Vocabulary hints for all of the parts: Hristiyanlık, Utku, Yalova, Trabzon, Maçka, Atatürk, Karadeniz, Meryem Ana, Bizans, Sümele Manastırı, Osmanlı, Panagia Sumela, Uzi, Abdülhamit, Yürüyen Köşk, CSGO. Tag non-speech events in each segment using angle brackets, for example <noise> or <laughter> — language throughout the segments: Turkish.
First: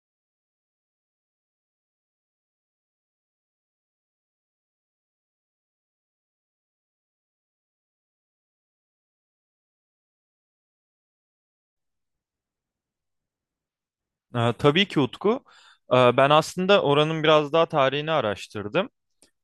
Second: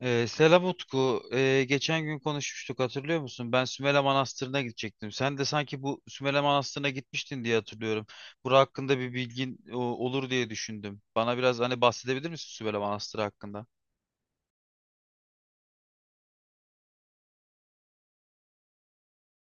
Selam Utku. Geçen gün konuşmuştuk, hatırlıyor musun? Ben Sümele Manastırı'na gidecektim. Sen de sanki bu Sümele Manastırı'na gitmiştin diye hatırlıyorum. Bura hakkında bir bilgin olur diye düşündüm. Bana biraz hani bahsedebilir misin Sümele Manastırı hakkında? Tabii ki Utku. Ben aslında oranın biraz daha tarihini araştırdım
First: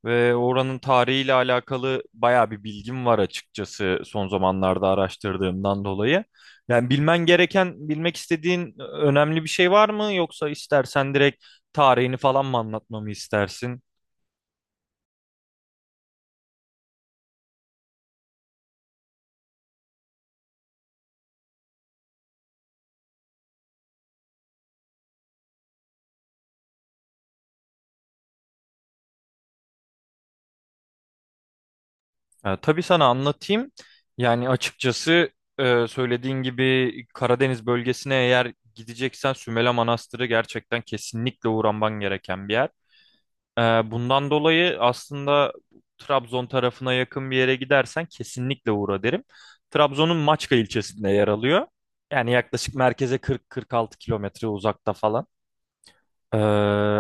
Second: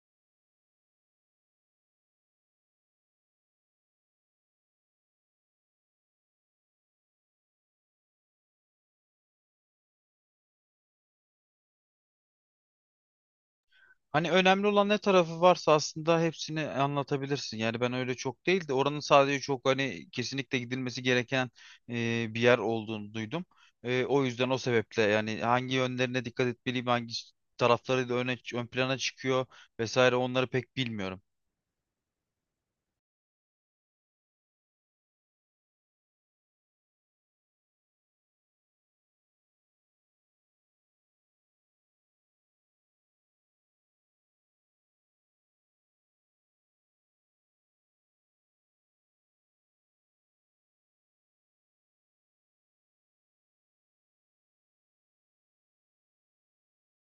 ve oranın tarihiyle alakalı bayağı bir bilgim var, açıkçası son zamanlarda araştırdığımdan dolayı. Yani bilmen gereken, bilmek istediğin önemli bir şey var mı, yoksa istersen direkt tarihini falan mı anlatmamı istersin? Hani önemli olan ne tarafı varsa aslında hepsini anlatabilirsin. Yani ben öyle çok değil de oranın sadece çok hani kesinlikle gidilmesi gereken bir yer olduğunu duydum. O yüzden o sebeple yani hangi yönlerine dikkat etmeliyim, hangi tarafları da öne, ön plana çıkıyor vesaire onları pek bilmiyorum. Tabii, sana anlatayım. Yani açıkçası söylediğin gibi Karadeniz bölgesine eğer gideceksen Sümele Manastırı gerçekten kesinlikle uğraman gereken bir yer. Ee, Bundan dolayı aslında Trabzon tarafına yakın bir yere gidersen kesinlikle uğra derim. Trabzon'un Maçka ilçesinde yer alıyor. Yani yaklaşık merkeze 40-46 kilometre uzakta falan. Ee,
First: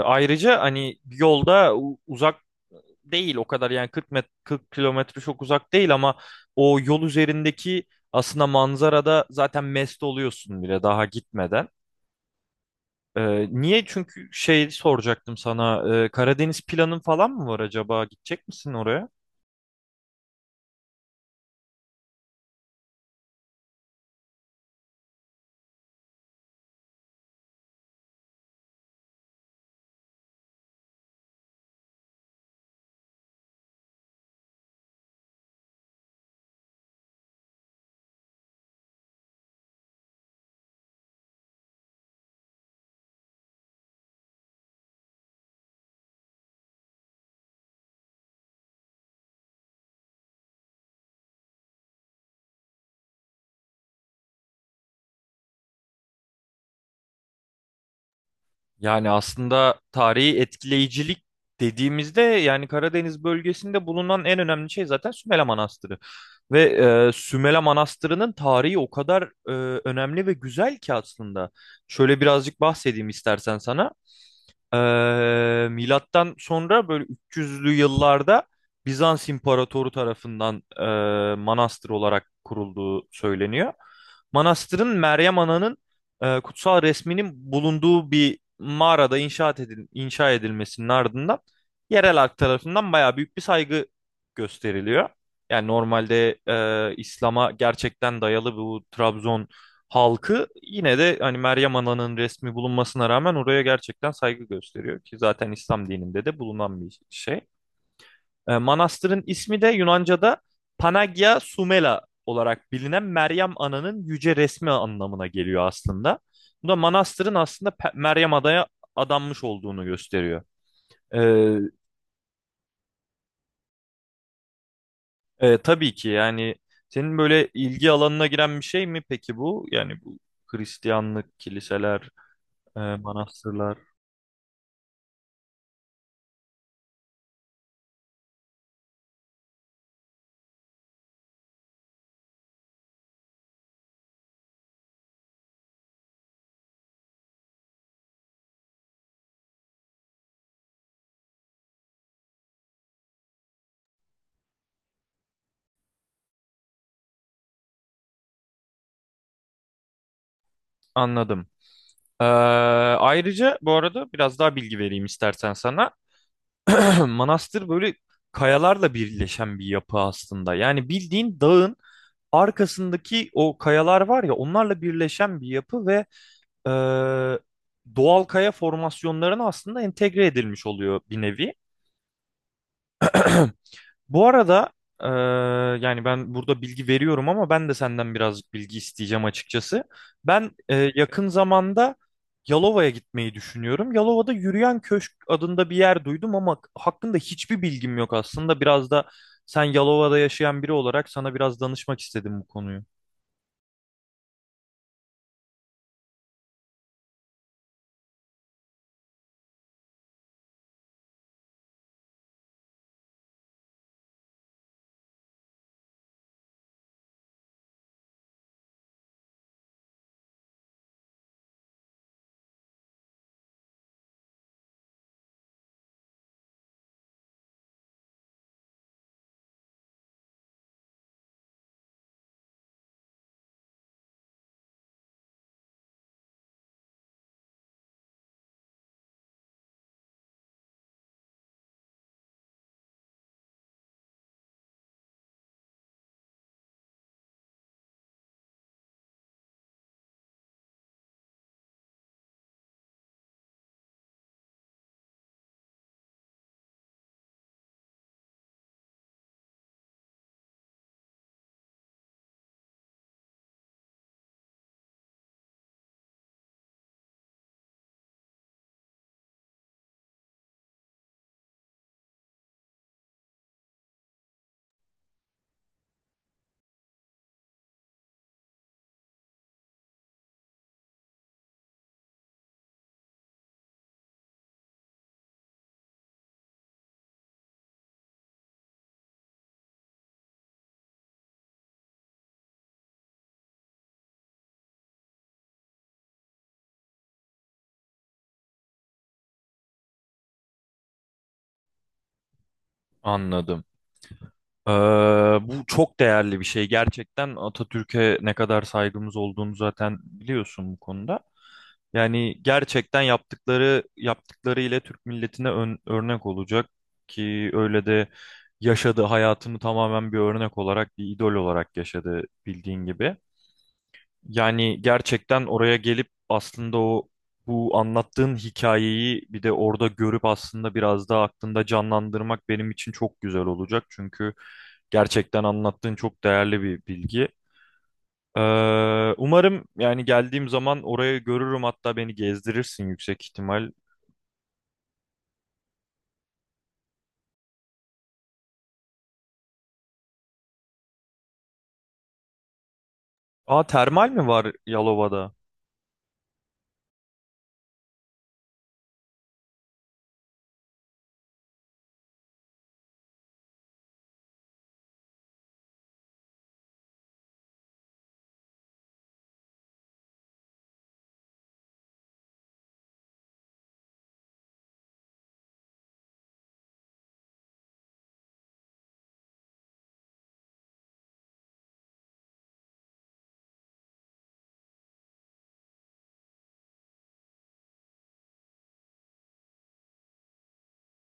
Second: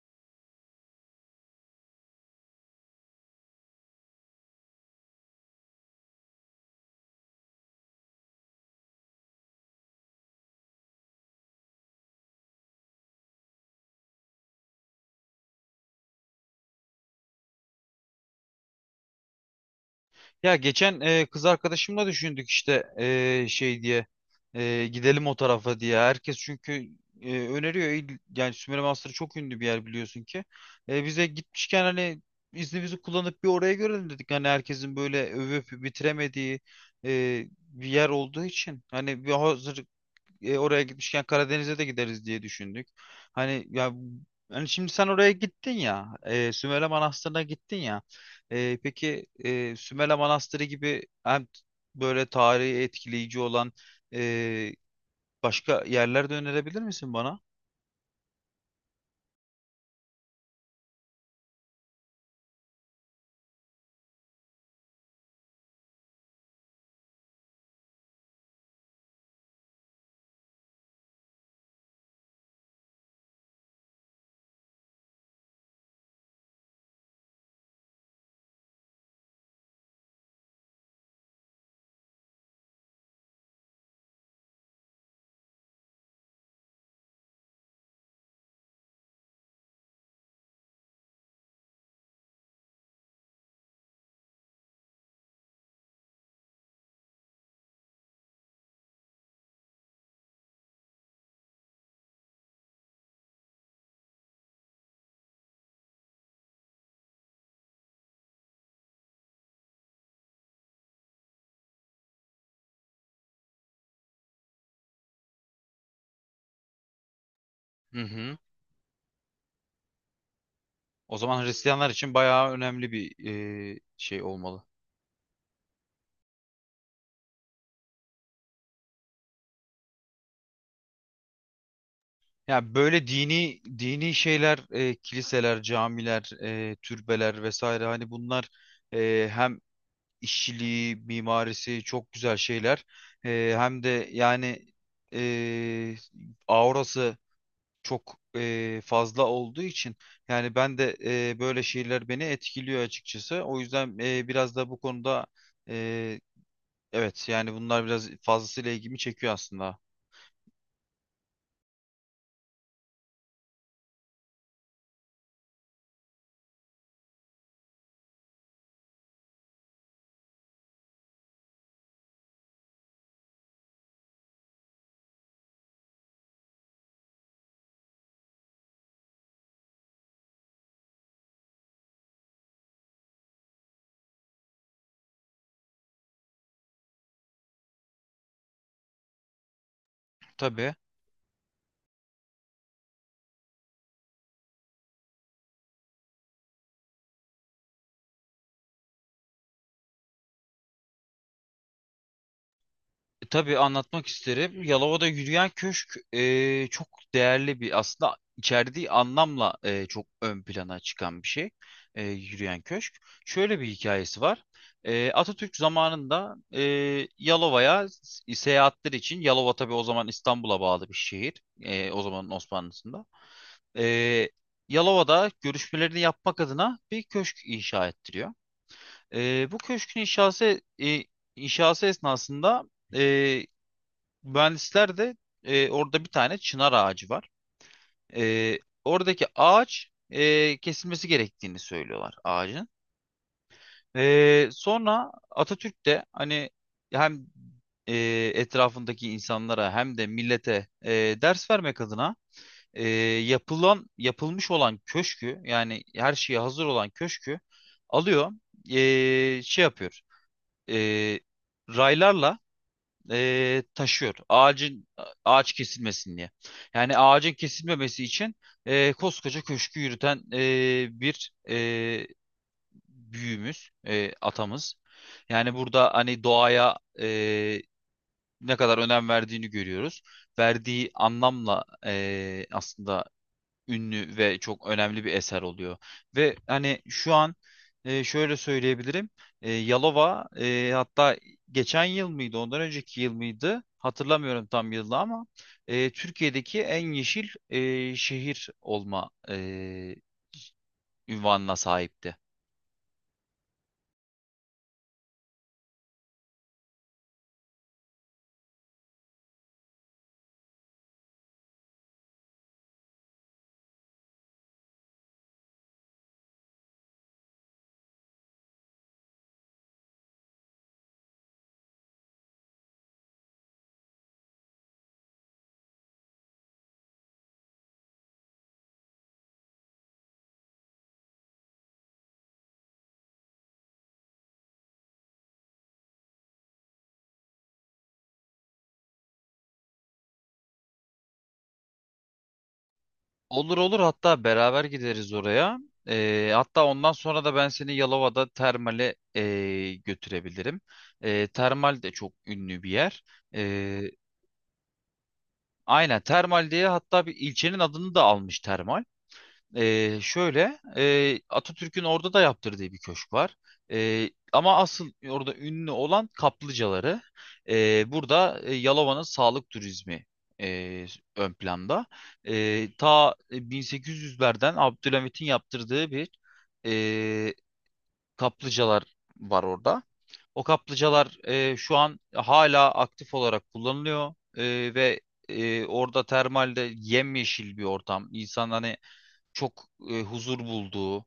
Ayrıca hani yolda uzak değil o kadar, yani 40 40 kilometre çok uzak değil ama o yol üzerindeki aslında manzarada zaten mest oluyorsun bile, daha gitmeden. Niye? Çünkü şey soracaktım sana. Karadeniz planın falan mı var acaba? Gidecek misin oraya? Ya geçen kız arkadaşımla düşündük işte gidelim o tarafa diye. Herkes çünkü öneriyor. Yani Sümele Manastırı çok ünlü bir yer, biliyorsun ki. Bize gitmişken hani iznimizi kullanıp bir oraya görelim dedik. Hani herkesin böyle övüp bitiremediği bir yer olduğu için. Hani bir hazır oraya gitmişken Karadeniz'e de gideriz diye düşündük. Hani ya, hani şimdi sen oraya gittin ya, Sümele Manastırı'na gittin ya. Peki Sümele Manastırı gibi hem böyle tarihi etkileyici olan e, başka yerler de önerebilir misin bana? Yani aslında tarihi etkileyicilik dediğimizde, yani Karadeniz bölgesinde bulunan en önemli şey zaten Sümele Manastırı. Ve Sümele Manastırı'nın tarihi o kadar önemli ve güzel ki aslında. Şöyle birazcık bahsedeyim istersen sana. Milattan sonra böyle 300'lü yıllarda Bizans İmparatoru tarafından manastır olarak kurulduğu söyleniyor. Manastırın Meryem Ana'nın kutsal resminin bulunduğu bir mağarada inşa edilmesinin ardından yerel halk tarafından bayağı büyük bir saygı gösteriliyor. Yani normalde İslam'a gerçekten dayalı bu Trabzon halkı, yine de hani Meryem Ana'nın resmi bulunmasına rağmen oraya gerçekten saygı gösteriyor ki zaten İslam dininde de bulunan bir şey. Manastırın ismi de Yunanca'da Panagia Sumela olarak bilinen Meryem Ana'nın yüce resmi anlamına geliyor aslında. Bu da manastırın aslında Hı Meryem hı. Ada'ya adanmış olduğunu gösteriyor. O E, zaman Hristiyanlar için bayağı önemli bir şey olmalı. Tabii ki yani, senin böyle ilgi alanına giren bir şey mi peki bu? Yani bu Hristiyanlık, kiliseler, Ya böyle dini manastırlar. dini şeyler, kiliseler, camiler, türbeler vesaire, hani bunlar hem işçiliği, mimarisi çok güzel şeyler. Hem de yani e, aurası çok fazla olduğu için yani ben de böyle şeyler beni etkiliyor açıkçası. O yüzden biraz da bu konuda e, evet, yani bunlar biraz fazlasıyla ilgimi çekiyor aslında. Anladım. Ee, Ayrıca bu arada biraz daha bilgi vereyim istersen sana. <clears throat> Manastır böyle kayalarla birleşen bir yapı aslında. Yani bildiğin dağın arkasındaki o kayalar var ya, onlarla birleşen bir yapı ve e, doğal kaya formasyonlarına aslında entegre edilmiş oluyor bir nevi. <clears throat> Bu arada eee, yani ben burada bilgi veriyorum ama ben de senden birazcık bilgi isteyeceğim açıkçası. Ben Tabii. Yakın zamanda Yalova'ya gitmeyi düşünüyorum. Yalova'da Yürüyen Köşk adında bir yer duydum ama hakkında hiçbir bilgim yok aslında. Biraz da sen Yalova'da yaşayan biri olarak sana biraz danışmak istedim bu konuyu. Tabii anlatmak isterim. Yalova'da yürüyen köşk çok değerli bir, aslında içerdiği anlamla çok ön plana çıkan bir şey. Yürüyen köşk. Şöyle bir hikayesi var. Atatürk zamanında Yalova'ya seyahatler için, Yalova tabii o zaman İstanbul'a bağlı bir şehir. O zamanın Osmanlısında. E, Yalova'da görüşmelerini yapmak adına bir köşk inşa ettiriyor. Bu köşkün inşası esnasında e, mühendisler de orada bir tane çınar ağacı var. E, Oradaki ağaç kesilmesi gerektiğini söylüyorlar ağacın. Sonra Atatürk de hani hem e, etrafındaki insanlara hem de millete ders vermek adına e, yapılmış olan köşkü, yani her şeye hazır olan köşkü alıyor, şey yapıyor. E, Raylarla taşıyor. Ağaç kesilmesin diye. Yani ağacın kesilmemesi için koskoca köşkü yürüten bir büyüğümüz, atamız. Yani burada hani doğaya ne kadar önem verdiğini görüyoruz. Verdiği anlamla aslında ünlü ve çok önemli bir eser oluyor. Ve hani şu an şöyle söyleyebilirim. Yalova hatta geçen yıl mıydı, ondan önceki yıl mıydı, hatırlamıyorum tam yılı ama Türkiye'deki en yeşil şehir olma ünvanına sahipti. Anladım. Eee, Bu çok değerli bir şey gerçekten. Atatürk'e ne kadar saygımız olduğunu zaten biliyorsun bu konuda. Yani gerçekten yaptıkları ile Türk milletine örnek olacak ki öyle de yaşadı, hayatını tamamen bir örnek olarak, bir idol olarak yaşadı bildiğin gibi. Yani gerçekten oraya gelip aslında o, bu anlattığın hikayeyi bir de orada görüp aslında biraz daha aklında canlandırmak benim için çok güzel olacak. Çünkü gerçekten anlattığın çok değerli bir bilgi. Umarım yani geldiğim zaman orayı görürüm, hatta beni gezdirirsin yüksek Olur ihtimal. olur, hatta beraber gideriz oraya. Hatta ondan sonra da ben seni Yalova'da termale götürebilirim. Termal de çok ünlü bir yer. Aa, E, termal mi var Yalova'da? Aynen, termal diye hatta bir ilçenin adını da almış, termal. Şöyle Atatürk'ün orada da yaptırdığı bir köşk var. Ama asıl orada ünlü olan kaplıcaları. Burada Yalova'nın sağlık turizmi e, ön planda. Ta 1800'lerden Abdülhamit'in yaptırdığı bir e, kaplıcalar var orada. O kaplıcalar şu an hala aktif olarak kullanılıyor. Ve orada termalde yemyeşil bir ortam. İnsan hani çok huzur bulduğu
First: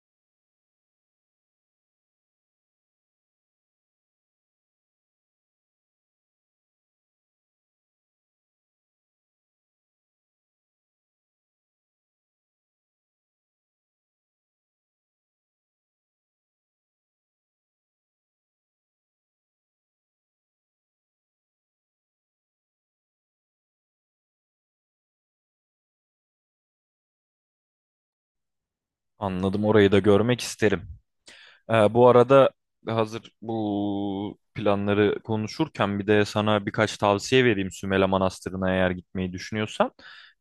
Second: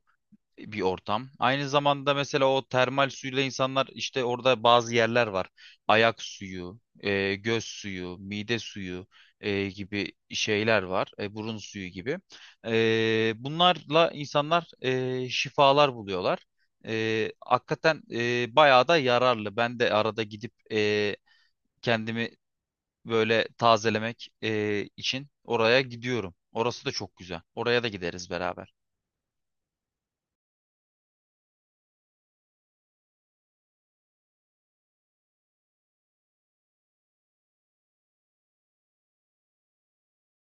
bir ortam. Aynı zamanda mesela o termal suyla insanlar işte, orada bazı yerler var. Ayak suyu, göz suyu, mide suyu gibi şeyler var. Burun suyu gibi. Bunlarla insanlar şifalar buluyorlar. Hakikaten bayağı da yararlı. Ben de arada gidip kendimi böyle tazelemek için oraya gidiyorum. Orası da çok güzel. Oraya da gideriz beraber. Anladım, orayı da görmek isterim. Bu arada hazır bu planları konuşurken bir de sana birkaç tavsiye vereyim Sümele Manastırı'na eğer gitmeyi düşünüyorsan.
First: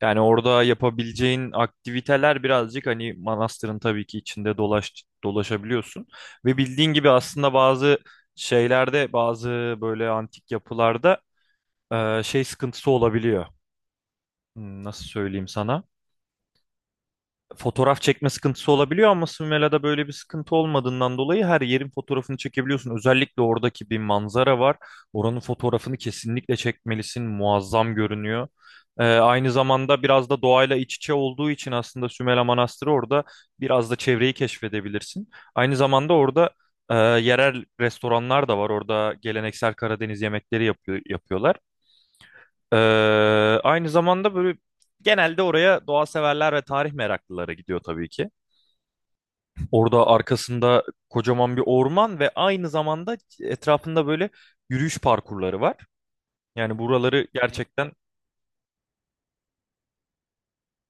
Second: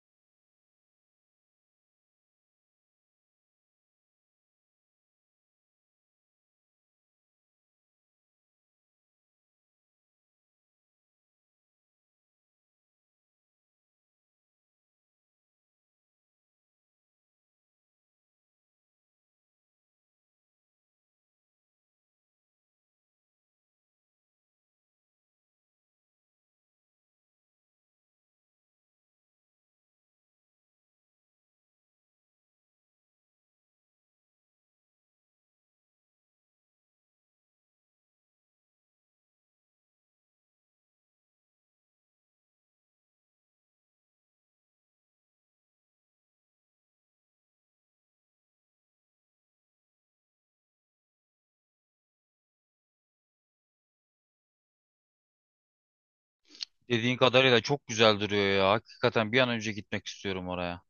Yani orada yapabileceğin aktiviteler, birazcık hani manastırın tabii ki içinde dolaşabiliyorsun. Ve bildiğin gibi aslında bazı şeylerde, bazı böyle antik yapılarda şey sıkıntısı olabiliyor. Nasıl söyleyeyim sana? Fotoğraf çekme sıkıntısı olabiliyor ama Sümela'da böyle bir sıkıntı olmadığından dolayı her yerin fotoğrafını çekebiliyorsun. Özellikle oradaki bir manzara var. Oranın fotoğrafını kesinlikle çekmelisin. Muazzam görünüyor. Aynı zamanda biraz da doğayla iç içe olduğu için aslında Sümela Manastırı, orada biraz da çevreyi keşfedebilirsin. Aynı zamanda orada yerel restoranlar da var. Orada geleneksel Karadeniz yemekleri yapıyorlar. Ee, Aynı zamanda böyle genelde oraya doğa severler ve tarih meraklıları gidiyor tabii ki. Orada arkasında kocaman bir orman ve aynı zamanda etrafında böyle yürüyüş parkurları var. Yani Dediğin buraları kadarıyla çok gerçekten, güzel duruyor ya. Hakikaten bir an önce gitmek istiyorum oraya.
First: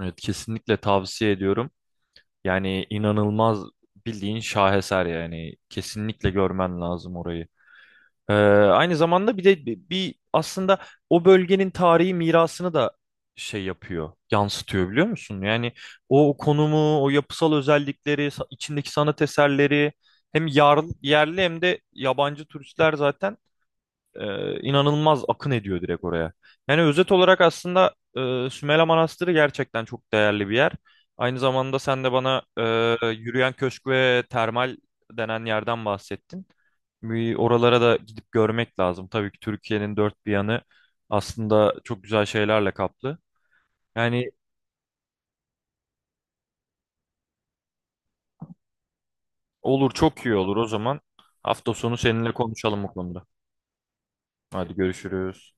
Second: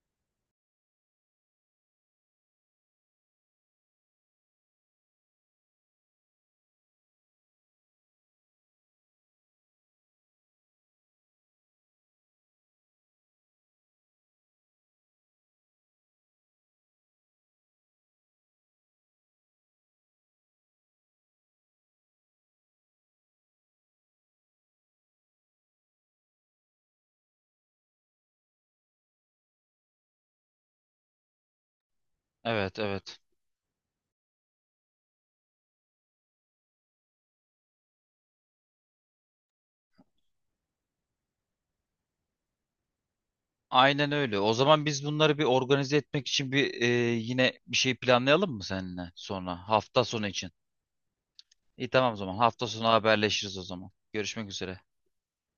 evet, kesinlikle tavsiye ediyorum. Yani inanılmaz, bildiğin şaheser, yani kesinlikle görmen lazım orayı. Aynı zamanda bir de bir aslında o bölgenin tarihi mirasını da yansıtıyor, biliyor musun? Yani o konumu, o yapısal özellikleri, içindeki sanat eserleri, hem yerli hem de yabancı turistler zaten inanılmaz akın ediyor direkt oraya. Yani özet olarak aslında Sümela Manastırı gerçekten çok değerli bir yer. Aynı zamanda sen de bana Evet, evet. yürüyen köşk ve termal denen yerden bahsettin. Bir oralara da gidip görmek lazım. Tabii ki Türkiye'nin dört bir yanı aslında çok güzel şeylerle kaplı. Aynen Yani öyle. O zaman biz bunları bir organize etmek için yine bir şey planlayalım mı seninle sonra? olur, Hafta çok sonu iyi için. olur o zaman. Hafta İyi, sonu tamam o seninle zaman. Hafta konuşalım bu sonu konuda. haberleşiriz o zaman. Görüşmek Hadi, üzere. görüşürüz.